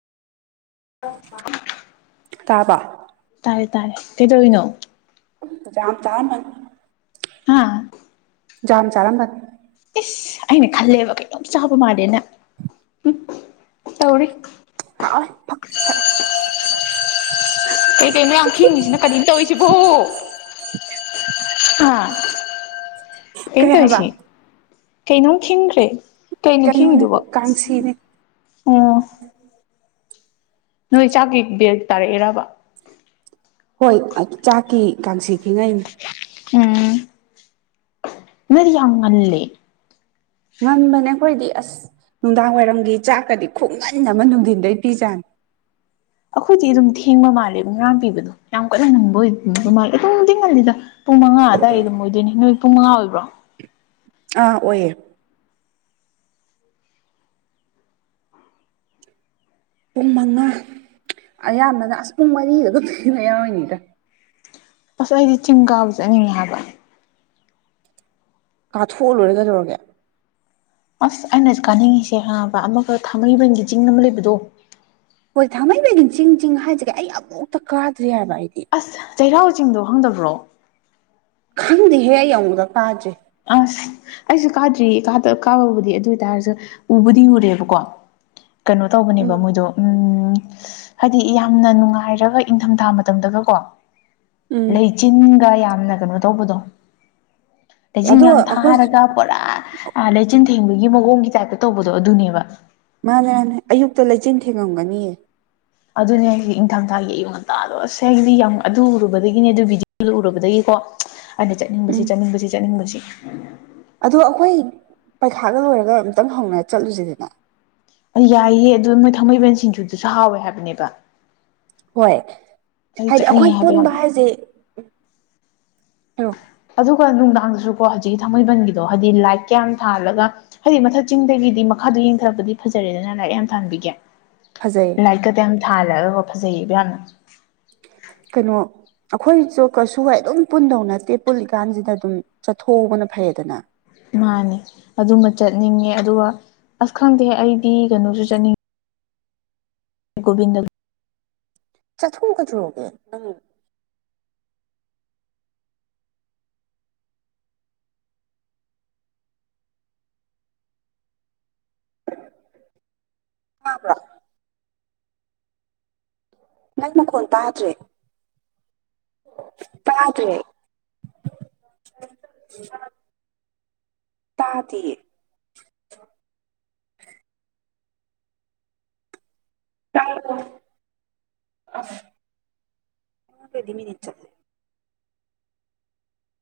ꯇꯥꯕ ꯇꯥꯔꯦ ꯇꯥꯔꯦ ꯀꯩꯗꯧꯔꯤꯅꯣ ꯆ ꯆ ꯍꯥꯥ ꯌꯥꯝ ꯆꯥꯔꯝꯕ ꯏꯁ ꯑꯩꯅ ꯈꯜꯂꯦꯕ ꯀꯩꯅꯇꯣꯝ ꯆꯥꯕ ꯃꯥꯜꯂꯦꯅ ꯎꯝ ꯇꯧꯔꯤ ꯍ ꯐ ꯐꯔ ꯀꯩꯀꯩꯅꯣ ꯌꯥꯝ ꯈꯤꯡꯉꯤꯁꯤꯅ ꯀꯔꯤꯝ ꯇꯧꯔꯤꯁꯤꯕꯣ ꯑ ꯀꯩ ꯇꯧꯣꯏꯁꯤ ꯀꯩꯅꯣꯝ ꯊꯈꯤꯟꯈ꯭ꯔꯦ ꯀꯩꯅꯣ ꯀꯩꯅꯣꯅꯦ ꯈꯈꯤꯉꯤꯗꯨꯕ ꯀꯥꯡꯁꯤꯅꯦ ꯎꯝ ꯅꯣꯏ ꯆꯥꯛꯒꯤ ꯕꯦꯜ ꯇꯥꯔꯛꯑꯦꯔꯕ ꯍꯣꯏ ꯆꯥꯛꯀꯤ ꯀꯥꯡꯁꯤꯈꯤꯉꯩꯅꯤ ꯎꯝ ꯅꯔꯤ ꯌꯥꯝ ꯉꯂꯦ ꯉꯟꯕꯅꯦ ꯑꯩꯈꯣꯏꯗꯤ ꯑꯁ ꯅꯨꯡꯗꯥꯡ ꯋꯥꯏꯔꯝꯒꯤ ꯆꯥꯛꯀꯗꯤ ꯈꯣꯡꯃꯟ ꯑꯃ ꯅꯨꯡꯊꯤꯟꯗꯩ ꯄꯤꯖꯥꯅꯤ ꯑꯩꯈꯣꯏꯗꯤ ꯑꯗꯨꯝ ꯊꯦꯡꯕ ꯃꯥꯜꯂꯦꯕ ꯉꯥ ꯄꯤꯕꯗꯣ ꯌꯥꯝ ꯀꯟꯅ ꯅꯪꯕ ꯑꯣꯏꯕ ꯃꯥꯜꯂꯦ ꯑꯗꯨꯝꯗꯤ ꯉꯜꯂꯤꯗ ꯄꯨꯡ ꯃꯉꯥ ꯑ ꯑꯗꯨꯋꯥꯏ ꯑꯗꯨꯝ ꯑꯣꯏꯗꯣꯏꯅꯤ ꯅꯨꯃꯤꯠ ꯄꯨꯡ ꯃꯉꯥ ꯑꯣꯏꯕ꯭ꯔꯣ ꯑꯥ ꯑꯣꯏꯌꯦ ꯄꯨꯡ ꯃꯉꯥ ꯑꯌꯥꯝꯕꯅ ꯑꯁ ꯄꯨꯡ ꯃꯔꯤꯗ ꯑꯗꯨꯝ ꯊꯤꯅ ꯌꯥꯎꯔꯤꯅꯤꯗ ꯑꯁ ꯑꯩꯗꯤ ꯆꯤꯡ ꯀꯥꯎꯕ ꯆꯠꯅꯤꯡꯉꯦ ꯍꯥꯏꯕ ꯀꯥꯠꯊꯣꯛꯑ ꯂꯣꯏꯔꯒꯩꯗꯧꯔꯒꯦ ꯑꯁ ꯑꯩꯅ ꯀꯥꯅꯤꯡꯉꯤꯁꯦ ꯍꯕ ꯑꯃꯒ ꯊꯥꯡꯃꯩꯕꯟꯒꯤ ꯆꯤꯡ ꯑꯃ ꯂꯩꯕꯗꯣ ꯍꯣꯏ ꯊꯥꯡꯃꯩꯕꯩꯒꯤ ꯆꯤꯡ ꯆꯤꯡ ꯍꯥꯏꯁꯤꯒꯦ ꯑꯩ ꯑꯃꯨꯛꯇ ꯀꯥꯗ꯭ꯔꯤ ꯍꯥꯏꯕ ꯑꯩꯗꯤ ꯑꯁ ꯆꯩꯔꯥꯎ ꯆꯤꯡꯗꯣ ꯍꯪꯗꯕ꯭ꯔꯣ ꯈꯪꯗꯦꯍꯦ ꯌꯧꯉꯨꯗ ꯀꯥꯁꯦ ꯑ ꯑꯩꯁꯨ ꯀꯥꯗ꯭ꯔꯤ ꯀꯥꯕꯕꯨꯗꯤ ꯑꯗꯨ ꯑꯣꯏꯇꯥꯔꯁꯨ ꯎꯕꯨꯗꯤ ꯎꯨꯔꯦꯕꯀꯣ ꯀꯩꯅꯣ ꯇꯧꯕꯅꯦꯕ ꯎꯝ ꯃꯣꯏꯗꯣ ꯎꯝ ꯍꯥꯏꯗꯤ ꯌꯥꯝꯅ ꯅꯨꯡꯉꯥꯏꯔꯒ ꯏꯪꯊꯝꯊꯥ ꯃꯇꯝꯗꯒꯀꯣ ꯎꯝ ꯂꯩ ꯃꯆꯤꯟꯒ ꯌꯥꯝꯅ ꯀꯩꯅꯣ ꯇꯧꯕꯗꯣ ꯂꯩꯆꯤꯟ ꯑꯗꯣ ꯌꯥꯝ ꯑꯩꯈꯣꯏ ꯊꯥꯔꯒ ꯄꯨꯔꯥ ꯂꯩꯆꯤꯟ ꯊꯦꯡꯕꯒꯤ ꯃꯑꯣꯡꯒꯤ ꯇꯥꯏꯞꯇ ꯇꯧꯕꯗꯣ ꯑꯗꯨꯅꯦꯕ ꯃꯥꯅꯦ ꯃꯥꯅꯦ ꯑꯌꯨꯛꯇ ꯂꯩꯆꯤꯜ ꯊꯦꯡꯉꯝꯒꯅꯤꯌꯦ ꯑꯗꯨꯅꯦ ꯏꯪꯊꯥꯝꯊꯥꯒꯤ ꯑꯌꯨꯛ ꯉꯟꯇꯥꯗꯣ ꯑꯁꯦ ꯍꯥꯏꯗꯤ ꯌꯥꯝ ꯑꯗꯨ ꯎꯔꯨꯕꯗꯒꯤꯅꯦ ꯑꯗꯨ ꯚꯤꯗꯤꯑꯣ ꯎꯔꯨꯕꯗꯒꯤꯀꯣ ꯑꯩꯅ ꯆꯠꯅꯤꯡꯕꯁꯤ ꯎꯝ ꯆꯠꯅꯤꯡꯕꯁꯤ ꯆꯠꯅꯤꯡꯕꯁꯤ ꯑꯗꯣ ꯑꯩꯈꯣꯏ ꯄꯩꯈꯥꯒ ꯂꯣꯏꯔꯒ ꯑꯝꯇꯪ ꯍꯧꯅ ꯆꯠꯂꯨꯁꯤꯗꯅ ꯑ ꯌꯥꯏꯌꯦ ꯑꯗꯨ ꯅꯣꯏ ꯊꯥꯡꯃꯩꯕꯟ ꯁꯤꯡꯖꯨꯗꯨꯁꯨ ꯍꯥꯎꯋꯦ ꯍꯥꯏꯕꯅꯦꯕ ꯍꯣꯏ ꯑꯩ ꯍꯥꯏꯗꯤ ꯑꯩꯈꯣꯏ ꯆꯠꯅꯤꯡꯉꯦ ꯍꯥꯏꯕ ꯌꯥꯝ ꯄꯨꯟꯕ ꯍꯥꯏꯁꯦ ꯀꯩꯅꯣ ꯑꯗꯨꯒ ꯅꯨꯡꯗꯥꯡꯗꯁꯨꯀꯣ ꯍꯧꯖꯤꯛꯀꯤ ꯊꯥꯡꯃꯩꯕꯟꯒꯤꯗꯣ ꯍꯥꯏꯗꯤ ꯂꯥꯏꯠꯀ ꯌꯥꯝ ꯊꯥꯜꯂꯒ ꯍꯥꯏꯗꯤ ꯃꯊꯛ ꯆꯤꯡꯗꯒꯤꯗꯤ ꯃꯈꯥꯗ ꯌꯦꯡꯊꯔꯛꯄꯗꯤ ꯐꯖꯔꯦꯗꯅ ꯂꯥꯏꯠ ꯌꯥꯝ ꯊꯥꯟꯕꯒꯤ ꯐꯖꯩꯌꯦ ꯂꯥꯏꯠ ꯀꯗꯨ ꯌꯥꯝ ꯊꯥꯜꯂꯒ ꯐꯖꯩꯌꯦꯕ ꯌꯥꯝꯅ ꯀꯩꯅꯣ ꯑꯩꯈꯣꯏꯁꯨ ꯀꯩꯁꯨ ꯍꯥꯏ ꯑꯗꯨꯝ ꯄꯨꯟꯗꯧ ꯅꯠꯇꯦ ꯄꯨꯜꯂꯤꯀꯥꯟꯁꯤꯗ ꯑꯗꯨꯝ ꯆꯠꯊꯣꯛꯍꯧꯕꯅ ꯐꯩꯌꯦꯗꯅ ꯃꯥꯅꯦ ꯑꯗꯨꯃ ꯆꯠꯅꯤꯡꯉꯦ ꯑꯗꯨꯒ ꯑꯁ ꯈꯪꯗꯦ ꯑꯩꯗꯤ ꯀꯩꯅꯣꯁꯨ ꯆꯠꯅꯤꯡꯉꯦ ꯒꯣꯕꯤꯟꯗ ꯆꯠꯊꯣꯛ ꯀꯩꯗꯧꯔꯒꯦ [unintelligible] [inaudible] [unintelligible] ꯅꯪ ꯃꯈꯣꯟ ꯇꯥꯗ꯭ꯔꯦ ꯇꯥꯗ꯭ꯔꯦ [unintelligible] ꯇꯥꯗꯤꯌꯦ [unintelligible]